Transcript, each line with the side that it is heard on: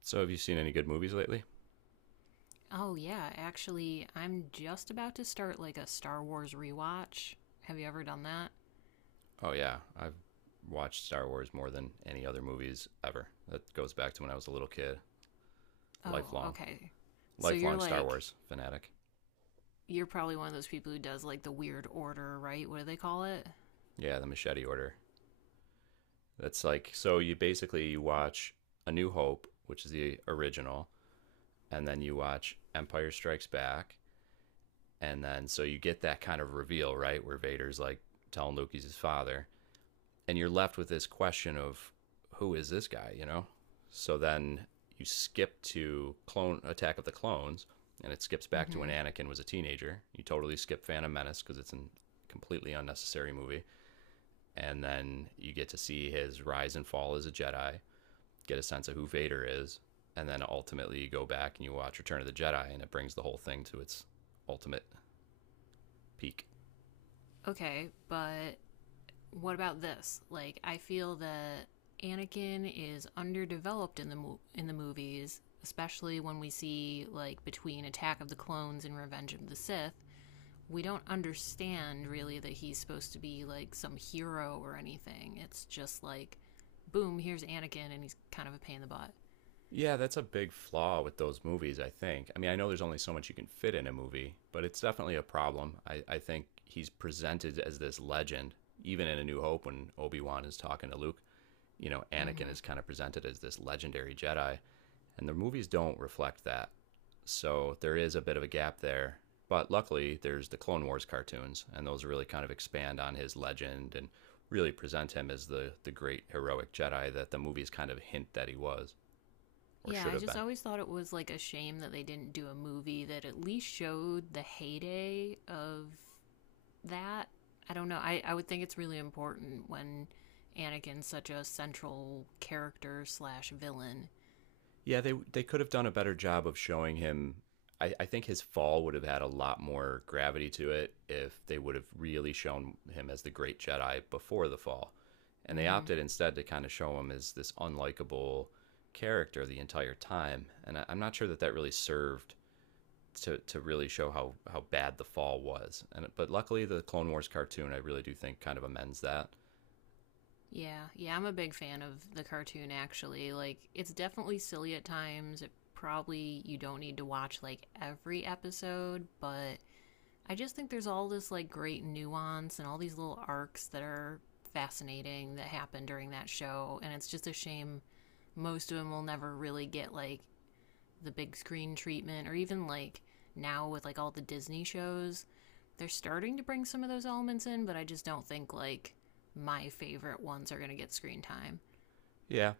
right: So, have you seen any good movies lately?
left: Oh, yeah. Actually, I'm just about to start like a Star Wars rewatch. Have you ever done that?
right: Oh, yeah. I've watched Star Wars more than any other movies ever. That goes back to when I was a little kid.
left: Oh,
right: Lifelong.
left: okay. So
right: Lifelong Star Wars fanatic.
left: you're probably one of those people who does like the weird order, right? What do they call it?
right: Yeah, the Machete Order. That's like, so you basically you watch A New Hope, which is the original, and then you watch Empire Strikes Back. And then, so you get that kind of reveal, right? Where Vader's like telling Luke he's his father, and you're left with this question of who is this guy, So then you skip to clone Attack of the Clones, and it skips
left: Mm
right: back to when
left: hmm.
right: Anakin was a teenager. You totally skip Phantom Menace because it's a completely unnecessary movie, and then you get to see his rise and fall as a Jedi, get a sense of who Vader is, and then ultimately you go back and you watch Return of the Jedi, and it brings the whole thing to its ultimate peak.
left: Okay, but what about this? Like, I feel that Anakin is underdeveloped in the movies, especially when we see like between Attack of the Clones and Revenge of the Sith. We don't understand really that he's supposed to be like some hero or anything. It's just like, boom, here's Anakin, and he's kind of a pain in the butt.
right: Yeah, that's a big flaw with those movies, I think. I mean, I know there's only so much you can fit in a movie, but it's definitely a problem. I think he's presented as this legend, even in A New Hope when Obi Wan is talking to Luke. You know, Anakin
left: Hmm.
right: is kind of presented as this legendary Jedi, and the movies don't reflect that. So there is a bit of a gap there. But luckily, there's the Clone Wars cartoons, and those really kind of expand on his legend and really present him as the great heroic Jedi that the movies kind of hint that he was or
left: Yeah,
right: should
left: I
right: have
left: just
right: been.
left: always thought it was like a shame that they didn't do a movie that at least showed the heyday of that. I don't know. I would think it's really important when Anakin's such a central character/villain.
right: Yeah, they could have done a better job of showing him. I think his fall would have had a lot more gravity to it if they would have really shown him as the great Jedi before the fall. And they
left: Hmm.
right: opted instead to kind of show him as this unlikable character the entire time. And I'm not sure that that really served to really show how bad the fall was. And but luckily the Clone Wars cartoon I really do think kind of amends that.
left: Yeah, yeah, I'm a big fan of the cartoon actually. Like it's definitely silly at times. It probably you don't need to watch like every episode, but I just think there's all this like great nuance and all these little arcs that are fascinating that happen during that show and it's just a shame most of them will never really get like the big screen treatment or even like now with like all the Disney shows, they're starting to bring some of those elements in, but I just don't think like my favorite ones are going to get screen time.
right: Yeah.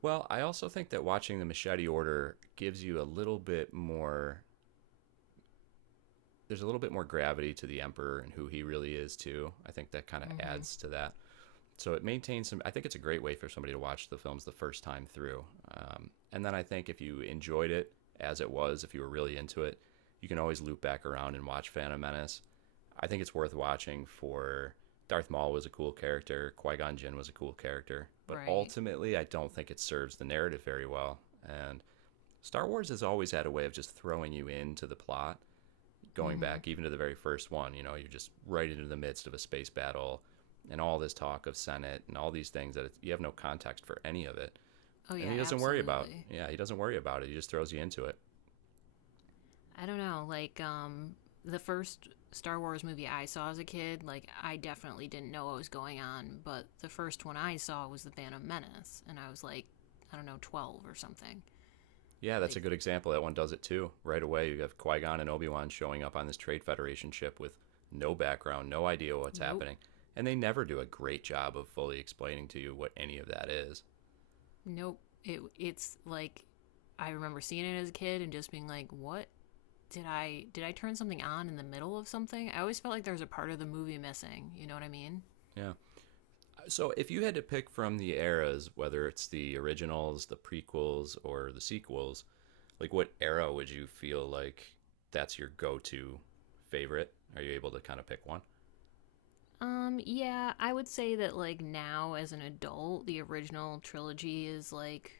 right: Well, I also think that watching the Machete Order gives you a little bit more. There's a little bit more gravity to the emperor and who he really is too. I think that kind of
left: Mhm.
right: adds to that. So it maintains some. I think it's a great way for somebody to watch the films the first time through. And then I think if you enjoyed it as it was, if you were really into it, you can always loop back around and watch Phantom Menace. I think it's worth watching for Darth Maul was a cool character, Qui Gon Jinn was a cool character, but
left: Right.
right: ultimately, I don't think it serves the narrative very well. And Star Wars has always had a way of just throwing you into the plot going
left: Mhm.
right: back even to the very first one, you know, you're just right into the midst of a space battle and all this talk of Senate and all these things that it's, you have no context for any of it.
left: Oh
right: And
left: yeah,
right: he doesn't worry about.
left: absolutely.
right: Yeah, he doesn't worry about it. He just throws you into it.
left: I don't know, like the first Star Wars movie I saw as a kid, like I definitely didn't know what was going on, but the first one I saw was The Phantom Menace and I was like I don't know, 12 or something.
right: Yeah, that's a
left: Like
right: good example. That one does it too. Right away, you have Qui Gon and Obi Wan showing up on this Trade Federation ship with no background, no idea what's
left: nope.
right: happening, and they never do a great job of fully explaining to you what any of that is.
left: Nope. It's like I remember seeing it as a kid and just being like, "What did I turn something on in the middle of something?" I always felt like there was a part of the movie missing. You know what I mean?
right: Yeah. So, if you had to pick from the eras, whether it's the originals, the prequels, or the sequels, like what era would you feel like that's your go to favorite? Are you able to kind of pick one?
left: Yeah, I would say that like now as an adult, the original trilogy is like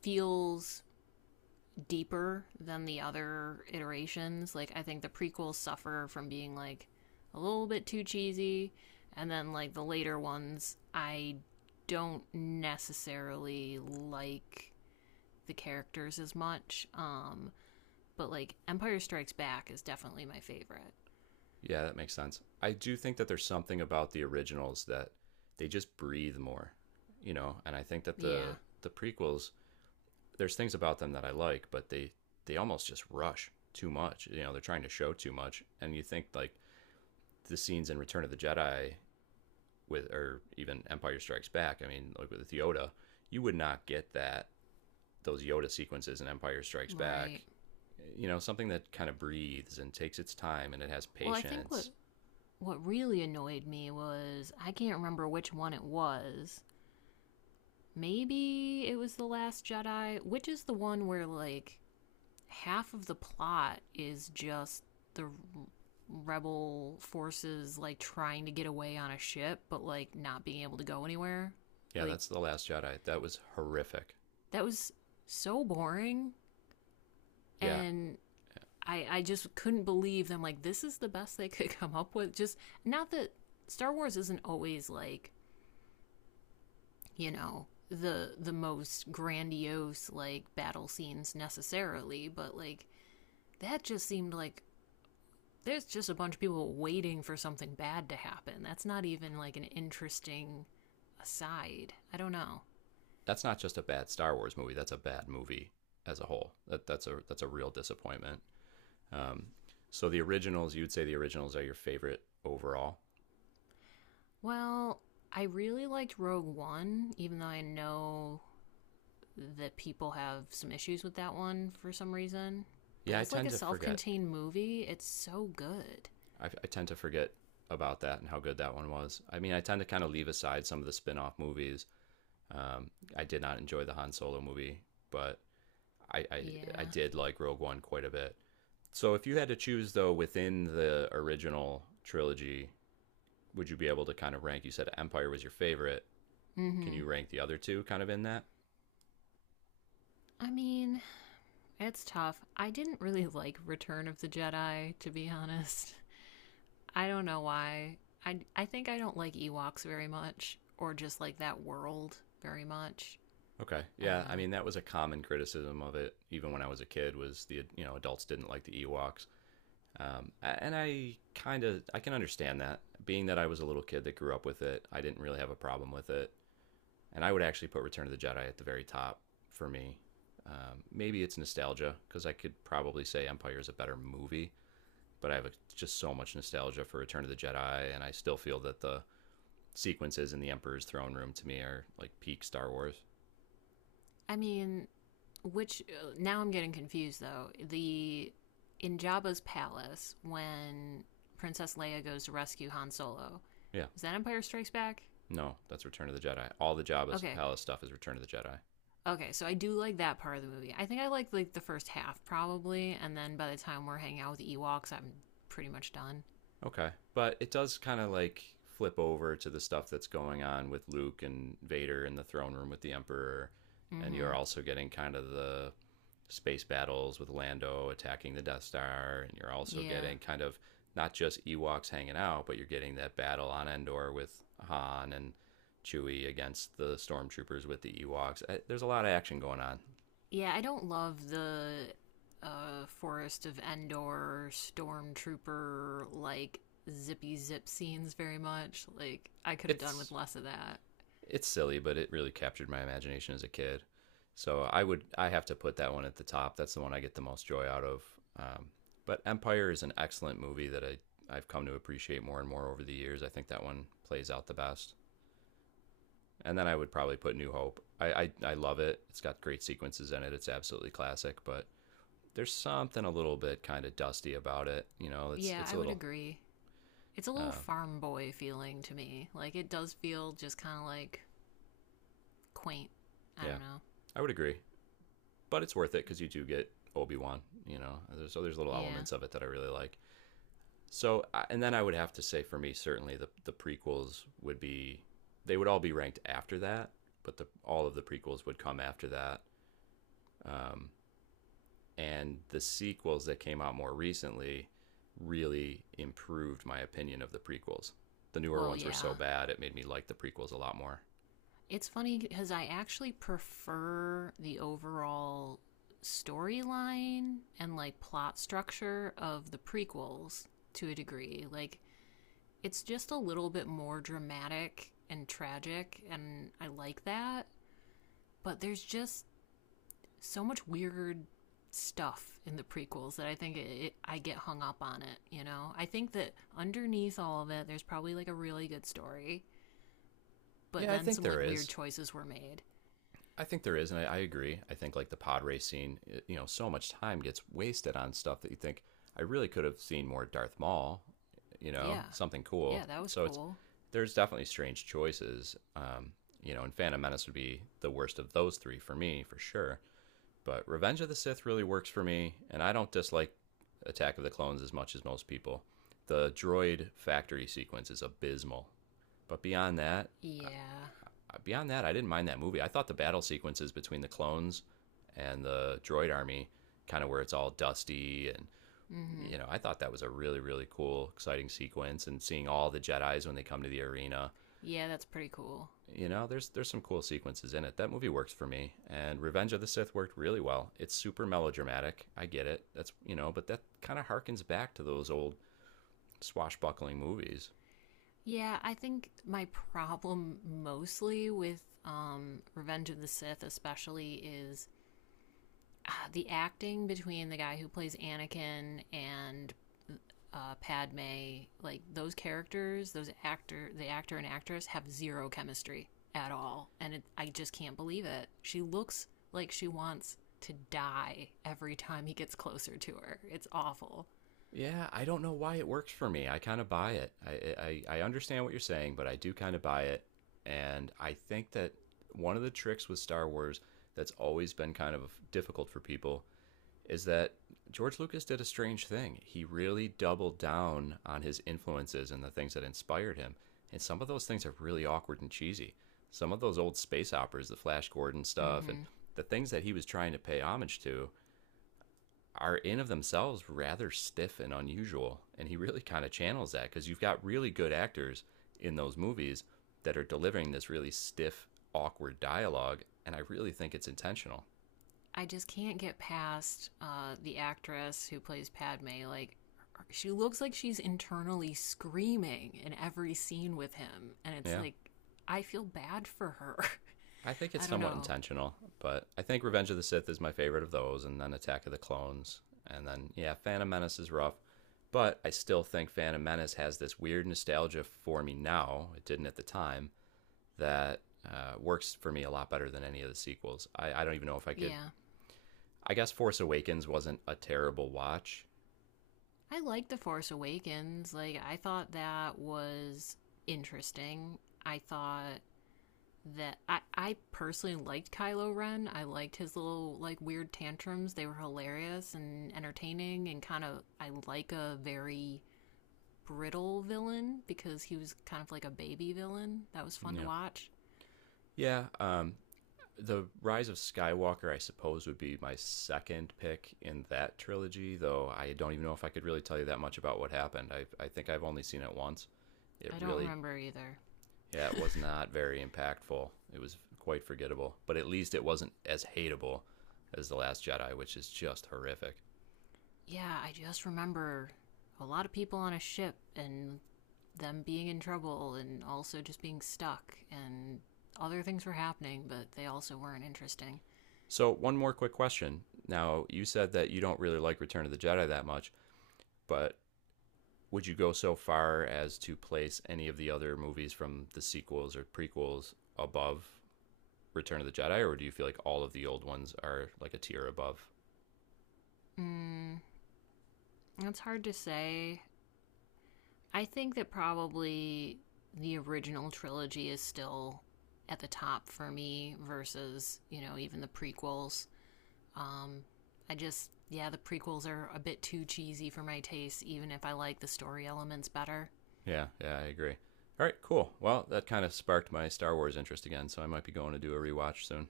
left: feels deeper than the other iterations. Like, I think the prequels suffer from being like a little bit too cheesy, and then like the later ones, I don't necessarily like the characters as much. But like Empire Strikes Back is definitely my favorite.
right: Yeah, that makes sense. I do think that there's something about the originals that they just breathe more, you know, and I think that
left: Yeah,
right: the prequels, there's things about them that I like, but they almost just rush too much. You know, they're trying to show too much, and you think like the scenes in Return of the Jedi with or even Empire Strikes Back. I mean, like with Yoda, you would not get that those Yoda sequences in Empire Strikes
left: right.
right: Back. You know, something that kind of breathes and takes its time and it has
left: Well, I think what
right: patience.
left: what really annoyed me was I can't remember which one it was. Maybe it was the Last Jedi, which is the one where like half of the plot is just the rebel forces like trying to get away on a ship but like not being able to go anywhere
right: Yeah,
left: like
right: that's the Last Jedi. That was horrific.
left: that was so boring
right: Yeah,
left: and I just couldn't believe them like this is the best they could come up with just not that star wars isn't always like you know the most grandiose like battle scenes necessarily but like that just seemed like there's just a bunch of people waiting for something bad to happen. That's not even like an interesting aside. I don't know.
right: that's not just a bad Star Wars movie. That's a bad movie as a whole. That that's a real disappointment. Um, so the originals, you'd say the originals are your favorite overall.
left: Well, I really liked Rogue One, even though I know that people have some issues with that one for some reason. But
right: Yeah, I
left: as like
right: tend
left: a
right: to
left: self
right: forget.
left: contained movie, it's so good.
right: I tend to forget about that and how good that one was. I mean, I tend to kind of leave aside some of the spin off movies. Um, I did not enjoy the Han Solo movie, but I, I, I
left: Yeah.
right: did like Rogue One quite a bit. So if you had to choose, though, within the original trilogy, would you be able to kind of rank? You said Empire was your favorite.
left: Mm
right: Can
left: hmm.
right: you rank the other two kind of in that?
left: I mean, it's tough. I didn't really like Return of the Jedi, to be honest. I don't know why. I think I don't like Ewoks very much, or just like that world very much.
right: Okay.
left: I don't
right: Yeah. I
left: know.
right: mean, that was a common criticism of it, even when I was a kid, was the, you know, adults didn't like the Ewoks. Um, and I kind of I can understand that, being that I was a little kid that grew up with it. I didn't really have a problem with it, and I would actually put Return of the Jedi at the very top for me. Maybe it's nostalgia because I could probably say Empire is a better movie, but I have a, just so much nostalgia for Return of the Jedi, and I still feel that the sequences in the Emperor's throne room to me are like peak Star Wars.
left: I mean, which now I'm getting confused though. The in Jabba's palace when Princess Leia goes to rescue Han Solo,
right: Yeah,
left: is that Empire Strikes Back?
right: no, that's Return of the Jedi. All the Jabba's
left: Okay,
right: palace stuff is Return of the Jedi.
left: okay. So I do like that part of the movie. I think I like the first half probably, and then by the time we're hanging out with the Ewoks, I'm pretty much done.
right: Okay. But it does kind of like flip over to the stuff that's going on with Luke and Vader in the throne room with the Emperor. And
left: Mm-hmm.
right: you're also getting kind of the space battles with Lando attacking the Death Star. And you're also
left: Yeah.
right: getting kind of not just Ewoks hanging out, but you're getting that battle on Endor with Han and Chewie against the stormtroopers with the Ewoks. There's a lot of action going on.
left: Yeah, I don't love the Forest of Endor stormtrooper like zippy zip scenes very much. Like I could have done with
right: It's
left: less of that.
right: it's silly, but it really captured my imagination as a kid. So I have to put that one at the top. That's the one I get the most joy out of. Um, but Empire is an excellent movie that I've come to appreciate more and more over the years. I think that one plays out the best. And then I would probably put New Hope. I love it. It's got great sequences in it. It's absolutely classic. But there's something a little bit kind of dusty about it. You know, it's
left: Yeah,
right: it's a
left: I would
right: little
left: agree. It's a little
right: uh,
left: farm boy feeling to me. Like it does feel just kind of like quaint. I
right: yeah.
left: don't know.
right: I would agree, but it's worth it because you do get Obi Wan. You know, so there's little
left: Yeah.
right: elements of it that I really like. So, and then I would have to say for me, certainly the prequels would be they would all be ranked after that, but the all of the prequels would come after that. Um, and the sequels that came out more recently really improved my opinion of the prequels. The newer
left: Well,
right: ones were so
left: yeah.
right: bad it made me like the prequels a lot more.
left: It's funny because I actually prefer the overall storyline and like plot structure of the prequels to a degree. Like it's just a little bit more dramatic and tragic and I like that, but there's just so much weird stuff in the prequels that I think I get hung up on it, you know? I think that underneath all of it there's probably like a really good story, but
right: Yeah, I
left: then
right: think
left: some
right: there
left: like weird
right: is.
left: choices were made.
right: I think there is, and I agree. I think like the pod racing, it- you know, so much time gets wasted on stuff that you think I really could have seen more Darth Maul, you
left: Yeah.
right: know, something cool.
left: Yeah, that was
right: So it's
left: cool.
right: there's definitely strange choices, you know, and Phantom Menace would be the worst of those three for me for sure. But Revenge of the Sith really works for me, and I don't dislike Attack of the Clones as much as most people. The droid factory sequence is abysmal, but
left: Yeah.
right: beyond that, I didn't mind that movie. I thought the battle sequences between the clones and the droid army, kind of where it's all dusty, and you
left: Mhm.
right: know, I thought that was a really really cool, exciting sequence. And seeing all the Jedi's when they come to the arena,
left: Yeah, that's pretty cool.
right: you know, there's some cool sequences in it. That movie works for me. And Revenge of the Sith worked really well. It's super melodramatic. I get it. That's you know, but that kind of harkens back to those old swashbuckling movies.
left: Yeah, I think my problem mostly with Revenge of the Sith especially is the acting between the guy who plays Anakin and Padme, like those characters, the actor and actress have zero chemistry at all, and I just can't believe it. She looks like she wants to die every time he gets closer to her. It's awful.
right: Yeah, I don't know why it works for me. I kind of buy it. I understand what you're saying, but I do kind of buy it, and I think that one of the tricks with Star Wars that's always been kind of difficult for people is that George Lucas did a strange thing. He really doubled down on his influences and the things that inspired him, and some of those things are really awkward and cheesy. Some of those old space operas, the Flash Gordon stuff, and
left: Mm-hmm.
right: the things that he was trying to pay homage to are in of themselves rather stiff and unusual. And he really kind of channels that because you've got really good actors in those movies that are delivering this really stiff, awkward dialogue. And I really think it's intentional.
left: I just can't get past the actress who plays Padme. Like, she looks like she's internally screaming in every scene with him. And it's
right: Yeah.
left: like, I feel bad for her.
right: I think
left: I
right: it's
left: don't
right: somewhat
left: know.
right: intentional, but I think Revenge of the Sith is my favorite of those, and then Attack of the Clones. And then, yeah, Phantom Menace is rough, but I still think Phantom Menace has this weird nostalgia for me now. It didn't at the time. That Works for me a lot better than any of the sequels. I don't even know if I could.
left: Yeah.
right: I guess Force Awakens wasn't a terrible watch.
left: I liked The Force Awakens. Like, I thought that was interesting. I thought that I personally liked Kylo Ren. I liked his little like weird tantrums. They were hilarious and entertaining and kind of I like a very brittle villain because he was kind of like a baby villain. That was fun to
right: Yeah.
left: watch.
right: Yeah. The Rise of Skywalker, I suppose, would be my second pick in that trilogy, though I don't even know if I could really tell you that much about what happened. I think I've only seen it once. It
left: I don't
right: really,
left: remember either.
right: yeah, it was not very impactful. It was quite forgettable, but at least it wasn't as hateable as The Last Jedi, which is just horrific.
left: Yeah, I just remember a lot of people on a ship and them being in trouble and also just being stuck and other things were happening, but they also weren't interesting.
right: So, one more quick question. Now, you said that you don't really like Return of the Jedi that much, but would you go so far as to place any of the other movies from the sequels or prequels above Return of the Jedi, or do you feel like all of the old ones are like a tier above?
left: Mm, it's hard to say. I think that probably the original trilogy is still at the top for me versus, you know, even the prequels. Um, I just, yeah, the prequels are a bit too cheesy for my taste, even if I like the story elements better.
right: Yeah, yeah, I agree. All right, cool. Well, that kind of sparked my Star Wars interest again, so I might be going to do a rewatch soon.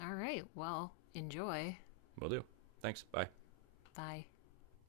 left: All right, well, enjoy.
right: Will do. Thanks. Bye.
left: Bye.